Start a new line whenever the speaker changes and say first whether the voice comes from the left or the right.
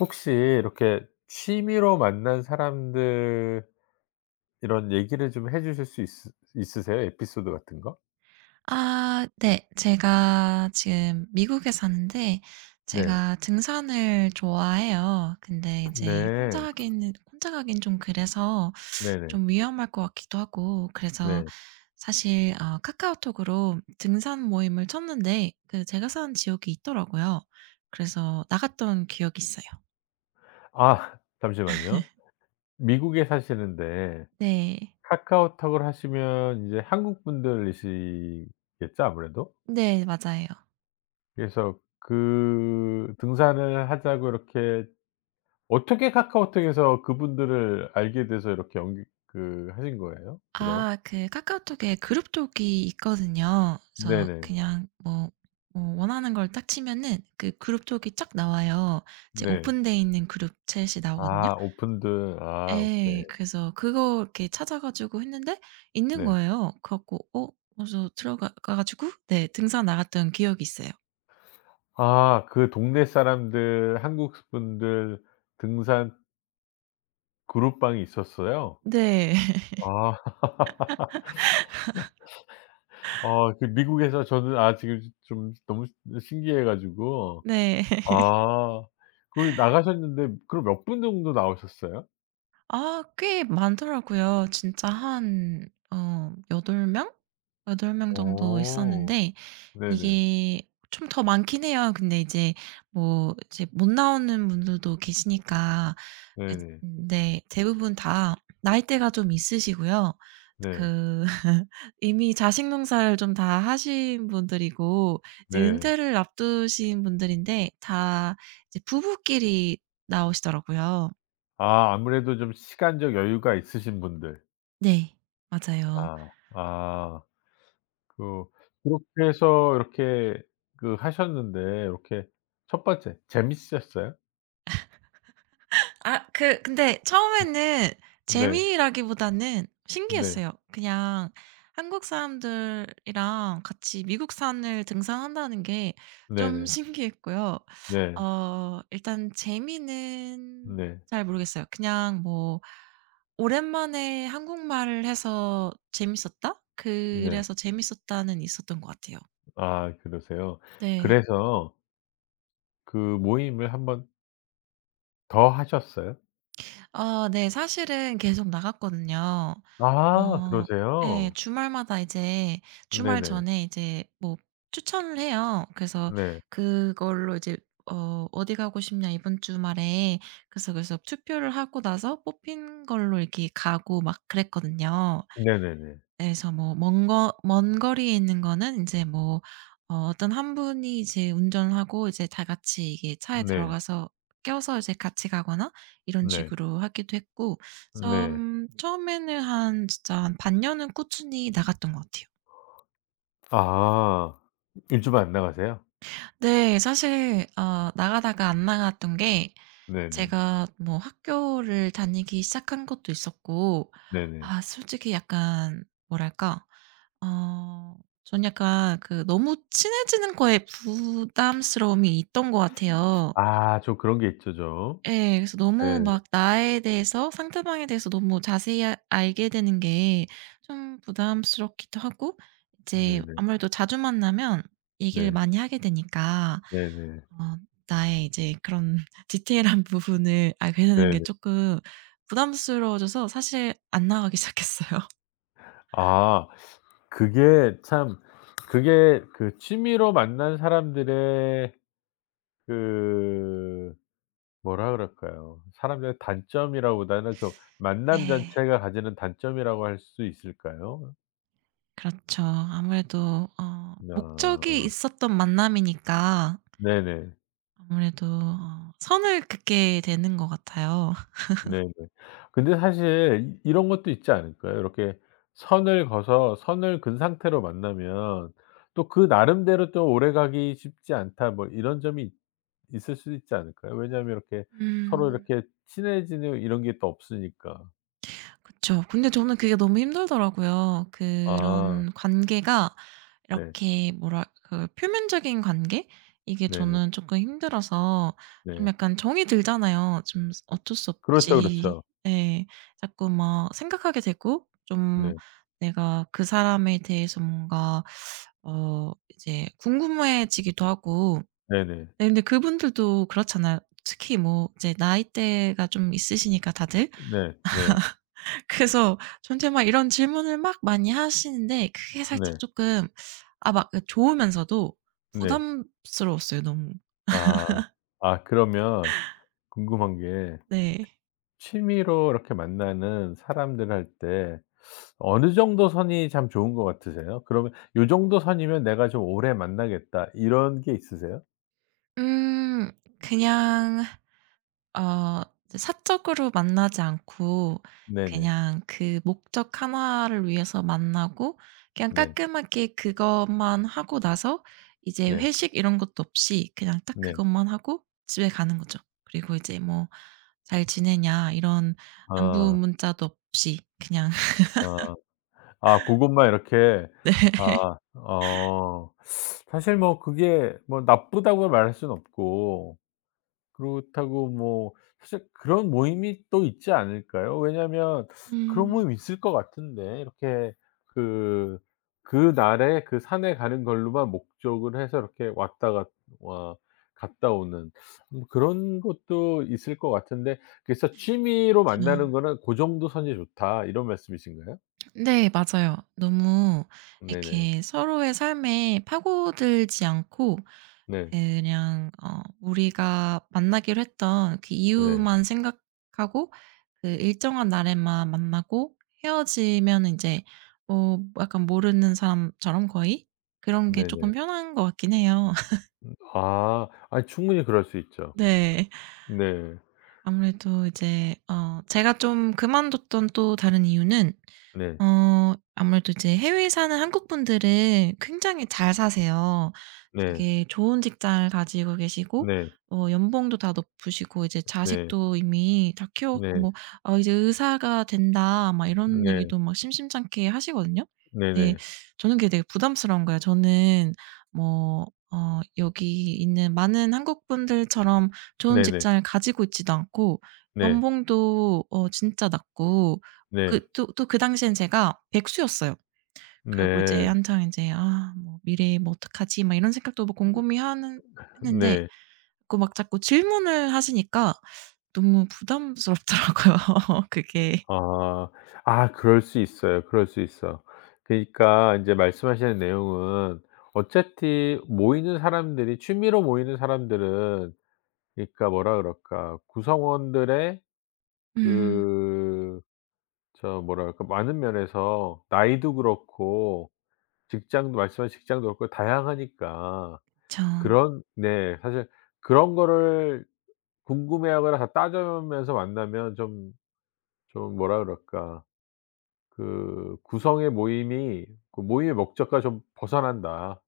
left: 혹시 이렇게 취미로 만난 사람들 이런 얘기를 좀 해 주실 수 있으세요? 에피소드 같은 거?
right: 아 네. 제가 지금 미국에 사는데
left: 네.
right: 제가 등산을 좋아해요. 근데 이제
left: 네.
right: 혼자 가긴 좀 그래서
left: 네네.
right: 좀 위험할 것 같기도 하고 그래서
left: 네.
right: 사실 카카오톡으로 등산 모임을 쳤는데 그 제가 사는 지역이 있더라고요. 그래서 나갔던 기억이 있어요.
left: 아 잠시만요. 미국에 사시는데
right: 네.
left: 카카오톡을 하시면 이제 한국 분들이시겠죠 아무래도?
right: 네. 맞아요.
left: 그래서 그 등산을 하자고 이렇게 어떻게 카카오톡에서 그분들을 알게 돼서 이렇게 연결 하신 거예요? 그럼?
right: 아 그 카카오톡에 그룹톡이 있거든요. 그래서
left: 네네.
right: 그냥 뭐 원하는 걸 딱 치면은 그 그룹톡이 쫙 나와요. 이제
left: 네.
right: 오픈돼 있는 그룹챗이 나오거든요.
left: 아 오픈들. 아 오케이.
right: 예. 그래서 그거 이렇게 찾아 가지고 했는데 있는
left: 네.
right: 거예요. 그래 갖고 그래서 들어가 가지고 네 등산 나갔던 기억이 있어요.
left: 아 그 동네 사람들 한국 분들 등산 그룹방이 있었어요?
right: 네.
left: 아. 아 그 미국에서 저는 아 지금 좀 너무 신기해 가지고.
right: 네.
left: 아. 거기 나가셨는데 그럼 몇 분 정도 나오셨어요?
right: 아 꽤 많더라고요. 진짜 한어덟 명? 8명 정도
left: 어.
right: 있었는데
left: 네네.
right: 이게 좀 더 많긴 해요. 근데 이제 뭐 이제 못 나오는 분들도 계시니까. 에
left: 네네.
right: 근데 대부분 다 나이대가 좀 있으시고요.
left: 네.
right: 그 이미 자식 농사를 좀 다 하신 분들이고 이제
left: 네.
right: 은퇴를 앞두신 분들인데 다 이제 부부끼리 나오시더라고요.
left: 아 아무래도 좀 시간적 여유가 있으신 분들.
right: 네. 맞아요.
left: 아. 아. 그 그렇게 해서 이렇게 그 하셨는데 이렇게 첫 번째 재밌으셨어요?
right: 아 그 근데 처음에는
left: 네.
right: 재미라기보다는
left: 네.
right: 신기했어요. 그냥 한국 사람들이랑 같이 미국 산을 등산한다는 게
left: 네
right: 좀
left: 네.
right: 신기했고요.
left: 네.
right: 일단 재미는
left: 네.
right: 잘 모르겠어요. 그냥 뭐 '오랜만에 한국말을 해서 재밌었다.'
left: 네.
right: 그래서 재밌었다는 있었던 것 같아요.
left: 아 그러세요.
right: 네.
left: 그래서 그 모임을 한번 더 하셨어요?
right: 네. 사실은 계속 나갔거든요.
left: 아
right: 어, 예.
left: 그러세요?
right: 주말마다 이제 주말
left: 네네.
right: 전에 이제 뭐 추천을 해요. 그래서
left: 네.
right: 그걸로 이제 "어디 가고 싶냐 이번 주말에." 그래서 투표를 하고 나서 뽑힌 걸로 이렇게 가고 막 그랬거든요.
left: 네네네.
right: 그래서 뭐 먼 거리에 있는 거는 인제 뭐 어떤 한 분이 이제 운전을 하고 이제 다 같이 이게 차에
left: 네.
right: 들어가서 껴서 이제 같이 가거나 이런
left: 네.
right: 식으로 하기도 했고
left: 네.
right: 좀 처음에는 한 진짜 한 반년은 꾸준히 나갔던 것 같아요.
left: 아. 요즘 안 나가세요?
right: 네. 사실 나가다가 안 나갔던 게
left: 네네.
right: 제가 뭐 학교를 다니기 시작한 것도 있었고
left: 네네.
right: 아 솔직히 약간 뭐랄까? 어 전 약간 그 너무 친해지는 거에 부담스러움이 있던 것 같아요.
left: 아 좀 그런 게 있죠 좀.
right: 예. 그래서 너무
left: 네.
right: 막 나에 대해서 상대방에 대해서 너무 자세히 알게 되는 게 좀 부담스럽기도 하고 이제
left: 네네.
right: 아무래도 자주 만나면 얘기를
left: 네.
right: 많이 하게 되니까
left: 네네.
right: 어 나의 이제 그런 디테일한 부분을 알게 되는 게
left: 네네.
right: 쪼끔 부담스러워져서 사실 안 나가기 시작했어요.
left: 아 그게 참 그게 그 취미로 만난 사람들의 그 뭐라 그럴까요? 사람들의 단점이라기보다는 그 만남
right: 네.
left: 자체가 가지는 단점이라고 할 수 있을까요?
right: 그렇죠. 아무래도 목적이
left: 아
right: 있었던 만남이니까
left: 네네.
right: 아무래도 선을 긋게 되는 것 같아요.
left: 네네. 근데 사실 이 이런 것도 있지 않을까요? 이렇게 선을 그어서 선을 그은 상태로 만나면 또 그 나름대로 또 오래가기 쉽지 않다 뭐 이런 점이 있을 수도 있지 않을까요? 왜냐하면 이렇게 서로
right: 음.
left: 이렇게 친해지는 이런 게 또 없으니까.
right: 그쵸. 근데 저는 그게 너무 힘들더라고요.
left: 아
right: 그런 관계가
left: 네.
right: 이렇게 뭐라 그 표면적인 관계? 이게
left: 네네.
right: 저는 조금 힘들어서 좀
left: 네.
right: 약간 정이 들잖아요. 좀 어쩔 수
left: 그렇죠,
right: 없이
left: 그렇죠.
right: 예. 자꾸 막 생각하게 되고 좀
left: 네.
right: 내가 그 사람에 대해서 뭔가 이제 궁금해지기도 하고
left: 네네.
right: 네 근데 그분들도 그렇잖아요. 특히 뭐 이제 나이대가 좀 있으시니까 다들.
left: 네. 네.
right: 그래서 저한테 막 이런 질문을 막 많이 하시는데 그게 살짝
left: 네.
right: 쪼끔 아 막 그 좋으면서도
left: 네.
right: 부담스러웠어요 너무.
left: 아. 아 그러면 궁금한 게
right: 네.
left: 취미로 이렇게 만나는 사람들 할 때 어느 정도 선이 참 좋은 것 같으세요? 그러면 '요 정도 선이면 내가 좀 오래 만나겠다.' 이런 게 있으세요?
right: 음. 그냥 이제 사적으로 만나지 않고
left: 네네.
right: 그냥 그 목적 하나를 위해서 만나고 그냥
left: 네.
right: 깔끔하게 그것만 하고 나서 이제
left: 네.
right: 회식 이런 것도 없이 그냥 딱
left: 네.
right: 그것만 하고 집에 가는 거죠. 그리고 이제 뭐 "잘 지내냐." 이런 안부
left: 아.
right: 문자도 없이 그냥
left: 아. 아 고것만 이렇게 아 어 사실 뭐 그게 뭐 나쁘다고 말할 수는 없고 그렇다고 뭐 사실 그런 모임이 또 있지 않을까요? 왜냐면 그런 모
right: 음.
left: 임 있을 것 같은데 이렇게 그 그날에 그 산에 가는 걸로만 목적을 해서 이렇게 왔다 갔 와 갔다 오는 그런 것도 있을 것 같은데 그래서 "취미로 만나는 거는 고 정도 선이 좋다." 이런 말씀이신가요?
right: 그쵸. 네 맞아요. 너무
left: 네네.
right: 이렇게 서로의 삶에 파고들지 않고
left: 네.
right: 예, 그냥 우리가 만나기로 했던 그
left: 네.
right: 이유만 생각하고 그 일정한 날에만 만나고 헤어지면 이제 뭐 약간 모르는 사람처럼 거의 그런 게
left: 네네.
right: 조금 편한 것 같긴 해요.
left: 아. 아이 충분히 그럴 수 있죠.
right: 네.
left: 네.
right: 아무래도 이제 제가 좀 그만뒀던 또 다른 이유는
left: 네.
right: 아무래도 이제 해외에 사는 한국 분들은 굉장히 잘 사세요.
left: 네.
right: 되게 좋은 직장을 가지고 계시고
left: 네.
right: 연봉도 다 높으시고 이제
left: 네.
right: 자식도 이미 다 키워 갖고
left: 네.
right: 뭐 이제 의사가 된다." 막 이런
left: 네.
right: 얘기도 막 심심찮게 하시거든요. 네.
left: 네네.
right: 저는 그게 되게 부담스러운 거예요. 저는 뭐 여기 있는 많은 한국 분들처럼 좋은
left: 네네.
right: 직장을 가지고 있지도 않고
left: 네.
right: 연봉도 진짜 낮고 그
left: 네.
right: 또 그 당시엔 제가 백수였어요. 그리고 이제
left: 네.
right: 한창 인제 '아 뭐 미래 뭐 어떡하지?' 막 이런 생각도 막 곰곰이 하는 했는데
left: 네.
right: 그 막 자꾸 질문을 하시니까 너무 부담스럽더라고요 그게.
left: 아. 아 그럴 수 있어요. 그럴 수 있어. 그러니까 인제 말씀하시는 내용은 어차피 모이는 사람들이 취미로 모이는 사람들은 그러니까 뭐라 그럴까 구성원들의
right: 음.
left: 그 저 뭐라 그럴까 많은 면에서 나이도 그렇고 직장도 말씀하신 직장도 그렇고 다양하니까
right: 그쵸.
left: 그런 네 사실 그런 거를 궁금해하거나 다 따져면서 만나면 좀 좀 뭐라 그럴까. 그 구성의 모임이 그 모임의 목적과 좀 벗어난다.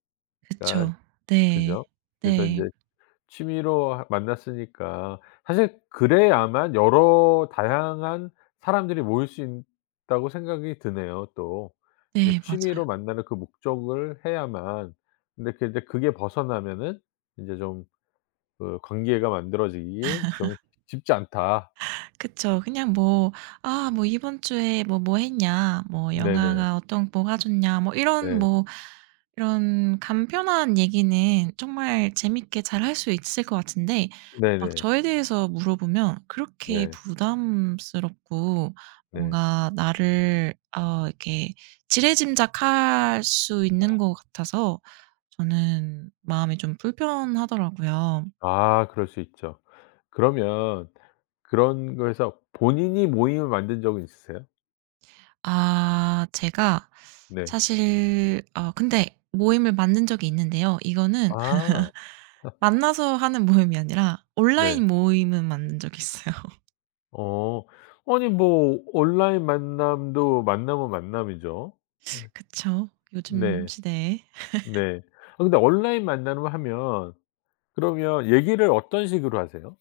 left: 그러니까
right: 그쵸. 네.
left: 그죠? 그래서 인제
right: 네.
left: 취미로 하 만났으니까 사실 그래야만 여러 다양한 사람들이 모일 수 있다고 생각이 드네요 또. 이
right: 네 맞아요.
left: 취미로 만나는 그 목적을 해야만 근데 그 인제 그게 벗어나면은 이제 좀 그 관계가 만들어지기 좀 쉽지 않다.
right: 그쵸. 그냥 뭐 "아 뭐 이번 주에 뭐 했냐?" 뭐
left: 네네.
right: "영화가 어떤 뭐가 좋냐?" 뭐 이런
left: 네.
right: 뭐 이런 간편한 얘기는 정말 재밌게 잘 할 수 있을 것 같은데 막
left: 네네.
right: 저에 대해서 물어보면 그렇게
left: 네.
right: 부담스럽고
left: 네.
right: 뭔가 나를 이렇게 지레짐작할 수 있는 것 같아서 저는 마음이 좀 불편하더라고요.
left: 아 그럴 수 있죠. 그러면 그런 거에서 본인이 모임을 만든 적은 있으세요?
right: 아 제가
left: 네.
right: 사실 근데 모임을 만든 적이 있는데요. 이거는
left: 아.
right: 만나서 하는 모임이 아니라
left: 네.
right: 온라인 모임은 만든 적이 있어요.
left: 어. 아니 뭐 온라인 만남도 만남은 만남이죠.
right: 그쵸. 요즘
left: 네.
right: 시대에.
left: 네. 아 근데 온라인 만남을 하면 그러면 얘기를 어떤 식으로 하세요?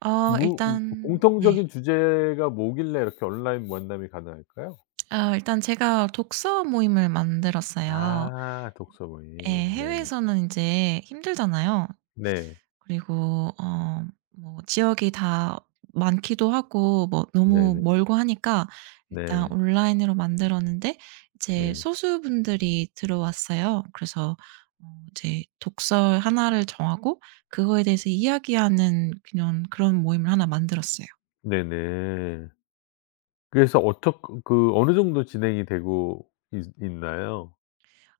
left: 무
right: 일단 네.
left: 공통적인 주제가 뭐길래 이렇게 온라인 만남이 가능할까요?
right: 일단 제가 독서 모임을 만들었어요.
left: 아 독서
right: 예
left: 모임. 네.
right: 해외에서는 이제 힘들잖아요.
left: 네.
right: 그리고 뭐 지역이 다 많기도 하고 뭐 너무
left: 네네.
right: 멀고 하니까 일단
left: 네.
right: 온라인으로 만들었는데 이제
left: 네.
right: 소수분들이 들어왔어요. 그래서 이제 독설 하나를 정하고 그거에 대해서 이야기하는 그냥 그런 모임을 하나 만들었어요.
left: 네네. 그래서 어떻 그 어느 정도 진행이 되고 있 있나요?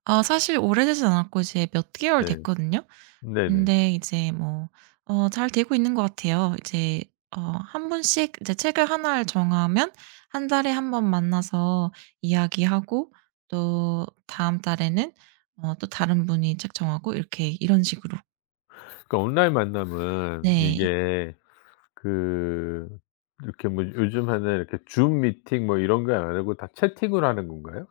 right: 아 사실 오래되진 않았고 이제 몇 개월
left: 네.
right: 됐거든요.
left: 네네.
right: 근데 이제 뭐 잘 되고 있는 것 같아요. 이제 한 분씩 이제 책을 하나를 정하면 1달에 1번 만나서 이야기하고 또 다음 달에는 또 다른 분이 책 정하고 이렇게 이런 식으로.
left: 그 온라인 만남은
right: 네.
left: 이게 그 이렇게 뭐 요즘 하는 이렇게 줌 미팅 뭐 이런 거 안 하고 다 채팅으로 하는 건가요?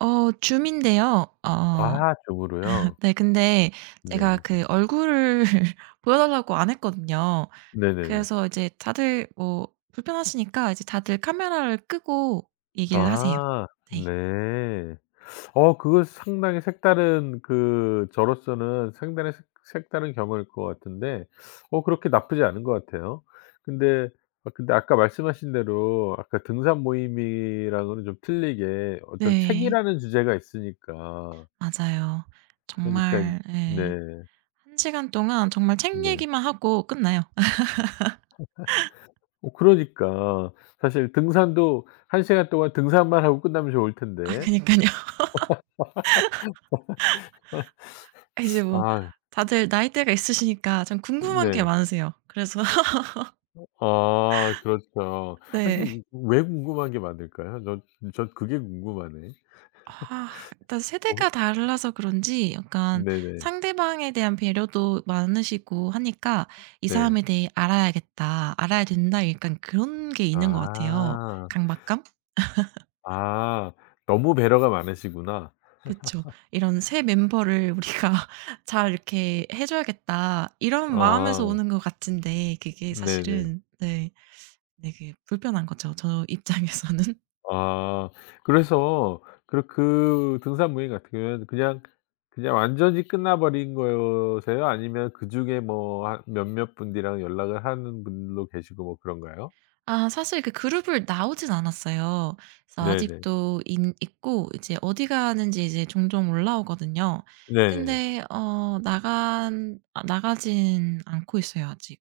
right: 줌인데요.
left: 아 줌으로요?
right: 네 근데 제가
left: 네네.
right: 그 얼굴을 보여 달라고 안 했거든요.
left: 네네네.
right: 그래서 이제 다들 뭐 불편하시니까 이제 다들 카메라를 끄고 얘기를 하세요.
left: 아
right: 네.
left: 네. 어 그거 상당히 색다른 그 저로서는 상당히 색 색다른 경험일 것 같은데 어 그렇게 나쁘지 않은 것 같아요. 근데 아 근데 아까 말씀하신 대로 아까 등산 모임이랑은 좀 틀리게 어떤
right: 네.
left: 책이라는 주제가 있으니까
right: 맞아요.
left: 그러니까 인
right: 정말 예.
left: 네.
right: 1시간 동안 정말 책
left: 네.
right: 얘기만 하고 끝나요.
left: 어 그러니까 사실 등산도 1 시간 동안 등산만 하고 끝나면 좋을
right: 아
left: 텐데.
right: 그니깐요. 이제 뭐
left: 아
right: 다들 나이대가 있으시니까 참 궁금한 게
left: 네.
right: 많으세요. 그래서
left: 아 그렇죠.
right: 네.
left: 아니 왜 궁금한 게 많을까요? 저, 전 그게 궁금하네.
right: 아 일단
left: 뭐
right: 세대가 달라서 그런지 약간
left: 네네.
right: 상대방에 대한 배려도 많으시고 하니까 '이
left: 네.
right: 사람에 대해 알아야겠다. 알아야 된다.' 약간 그런 게 있는 것 같아요.
left: 아.
right: 강박감?
left: 아 너무 배려가 많으시구나.
right: 그쵸. '이런 새 멤버를 우리가 잘 이렇게 해 줘야겠다.' 이런
left: 아
right: 마음에서 오는 것 같은데 그게
left: 네네.
right: 사실은 네 되게 불편한 거죠 저 입장에서는.
left: 아. 그래서 그러 그 등산 모임 같은 경우에는 그냥 그냥 완전히 끝나 버린 거세요? 아니면 그중에 뭐 한 몇몇 분들이랑 연락을 하는 분들도 계시고 뭐 그런가요?
right: 아 사실 그 그룹을 나오진 않았어요. 그래서
left: 네네.
right: 아직도 인 있고 이제 어디 가는지 이제 종종 올라오거든요.
left: 네네.
right: 근데 어 나간 아 나가진 않고 있어요 아직.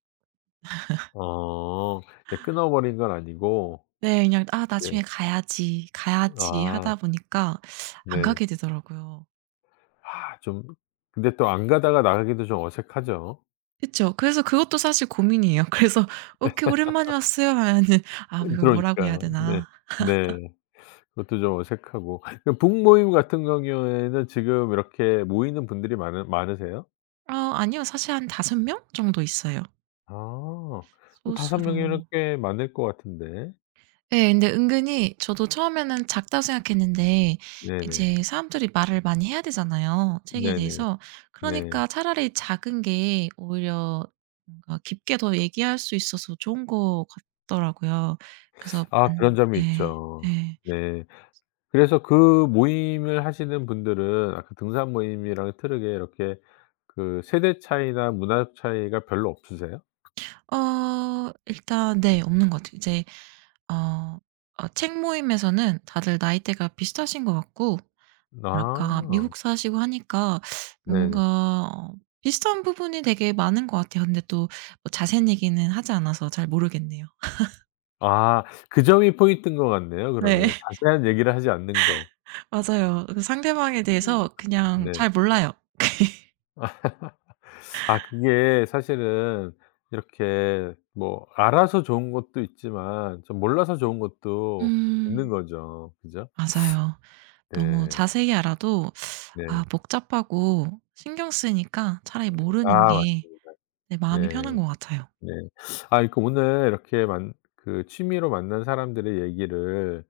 left: 어. 네 끊어 버린 건 아니고
right: 네 그냥 '아
left: 예.
right: 나중에 가야지, 가야지.'
left: 아
right: 하다 보니까 안
left: 네.
right: 가게 되더라고요.
left: 아 좀 근데 또 안 가다가 나가기도 좀 어색하죠.
right: 그쵸. 그래서 그것도 사실 고민이에요. 그래서 "오케이. 오랜만에 왔어요." 하면은 '아 이걸 뭐라고 해야
left: 그러니까요. 네.
right: 되나.'
left: 네. 그것도 좀 어색하고. 그럼 북모임 같은 경우에는 지금 이렇게 모이는 분들이 많으세요?
right: 아니요. 사실 한 5명 정도 있어요.
left: 아. 그럼 다섯
right: 소수로.
left: 명이면 꽤 많을 것 같은데.
right: 예. 근데 은근히 저도 처음에는 작다고 생각했는데
left: 네네.
right: 이제 사람들이 말을 많이 해야 되잖아요, 책에
left: 네네.
right: 대해서.
left: 네.
right: 그러니까 차라리 작은 게 오히려 뭔가 깊게 더 얘기할 수 있어서 좋은 것 같더라고요. 그래서
left: 아 그런 점이
right: 네.
left: 있죠.
right: 예.
left: 네. 그래서 그 모임을 하시는 분들은 아까 등산 모임이랑 다르게 이렇게 그 세대 차이나 문화 차이가 별로 없으세요?
right: 일단 네. 없는 것 같아요. 이제 어 책 모임에서는 다들 나이대가 비슷하신 것 같고 뭐랄까
left: 아.
right: 미국 사시고 하니까 뭔가
left: 네네.
right: 어 비슷한 부분이 되게 많은 것 같아요. 근데 또뭐 자세한 얘기는 하지 않아서 잘 모르겠네요.
left: 아 그 점이 포인트인 것 같네요
right: 네.
left: 그러면. 자세한 얘기를 하지 않는 거.
right: 맞아요. 그 상대방에
left: 음.
right: 대해서 그냥
left: 네.
right: 잘 몰라요.
left: 아 그게 사실은 이렇게 뭐 알아서 좋은 것도 있지만 좀 몰라서 좋은 것도 있는
right: 음.
left: 거죠. 그죠?
right: 맞아요. 너무
left: 네.
right: 자세히 알아도 아
left: 네.
right: 복잡하고 신경 쓰니까 차라리 모르는
left: 아
right: 게
left: 맞습니다.
right: 내 마음이
left: 네.
right: 편한 것 같아요.
left: 네. 아 그러니까 오늘 이렇게 만 그 취미로 만난 사람들의 얘기를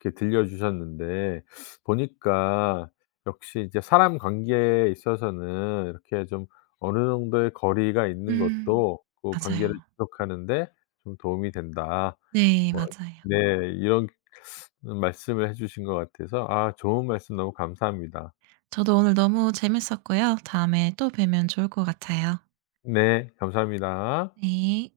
left: 이렇게 들려 주셨는데 보니까 역시 이제 사람 관계에 있어서는 이렇게 좀 어느 정도의 거리가 있는
right: 음.
left: 것도 그 관계를
right: 맞아요.
left: 지속하는 데 좀 도움이 된다.
right: 네,
left: 뭐
right: 맞아요.
left: 네. 이런 말씀을 해 주신 것 같아서 아 좋은 말씀 너무 감사합니다.
right: 저도 오늘 너무 재밌었고요. 다음에 또 뵈면 좋을 것 같아요.
left: 네. 감사합니다.
right: 네.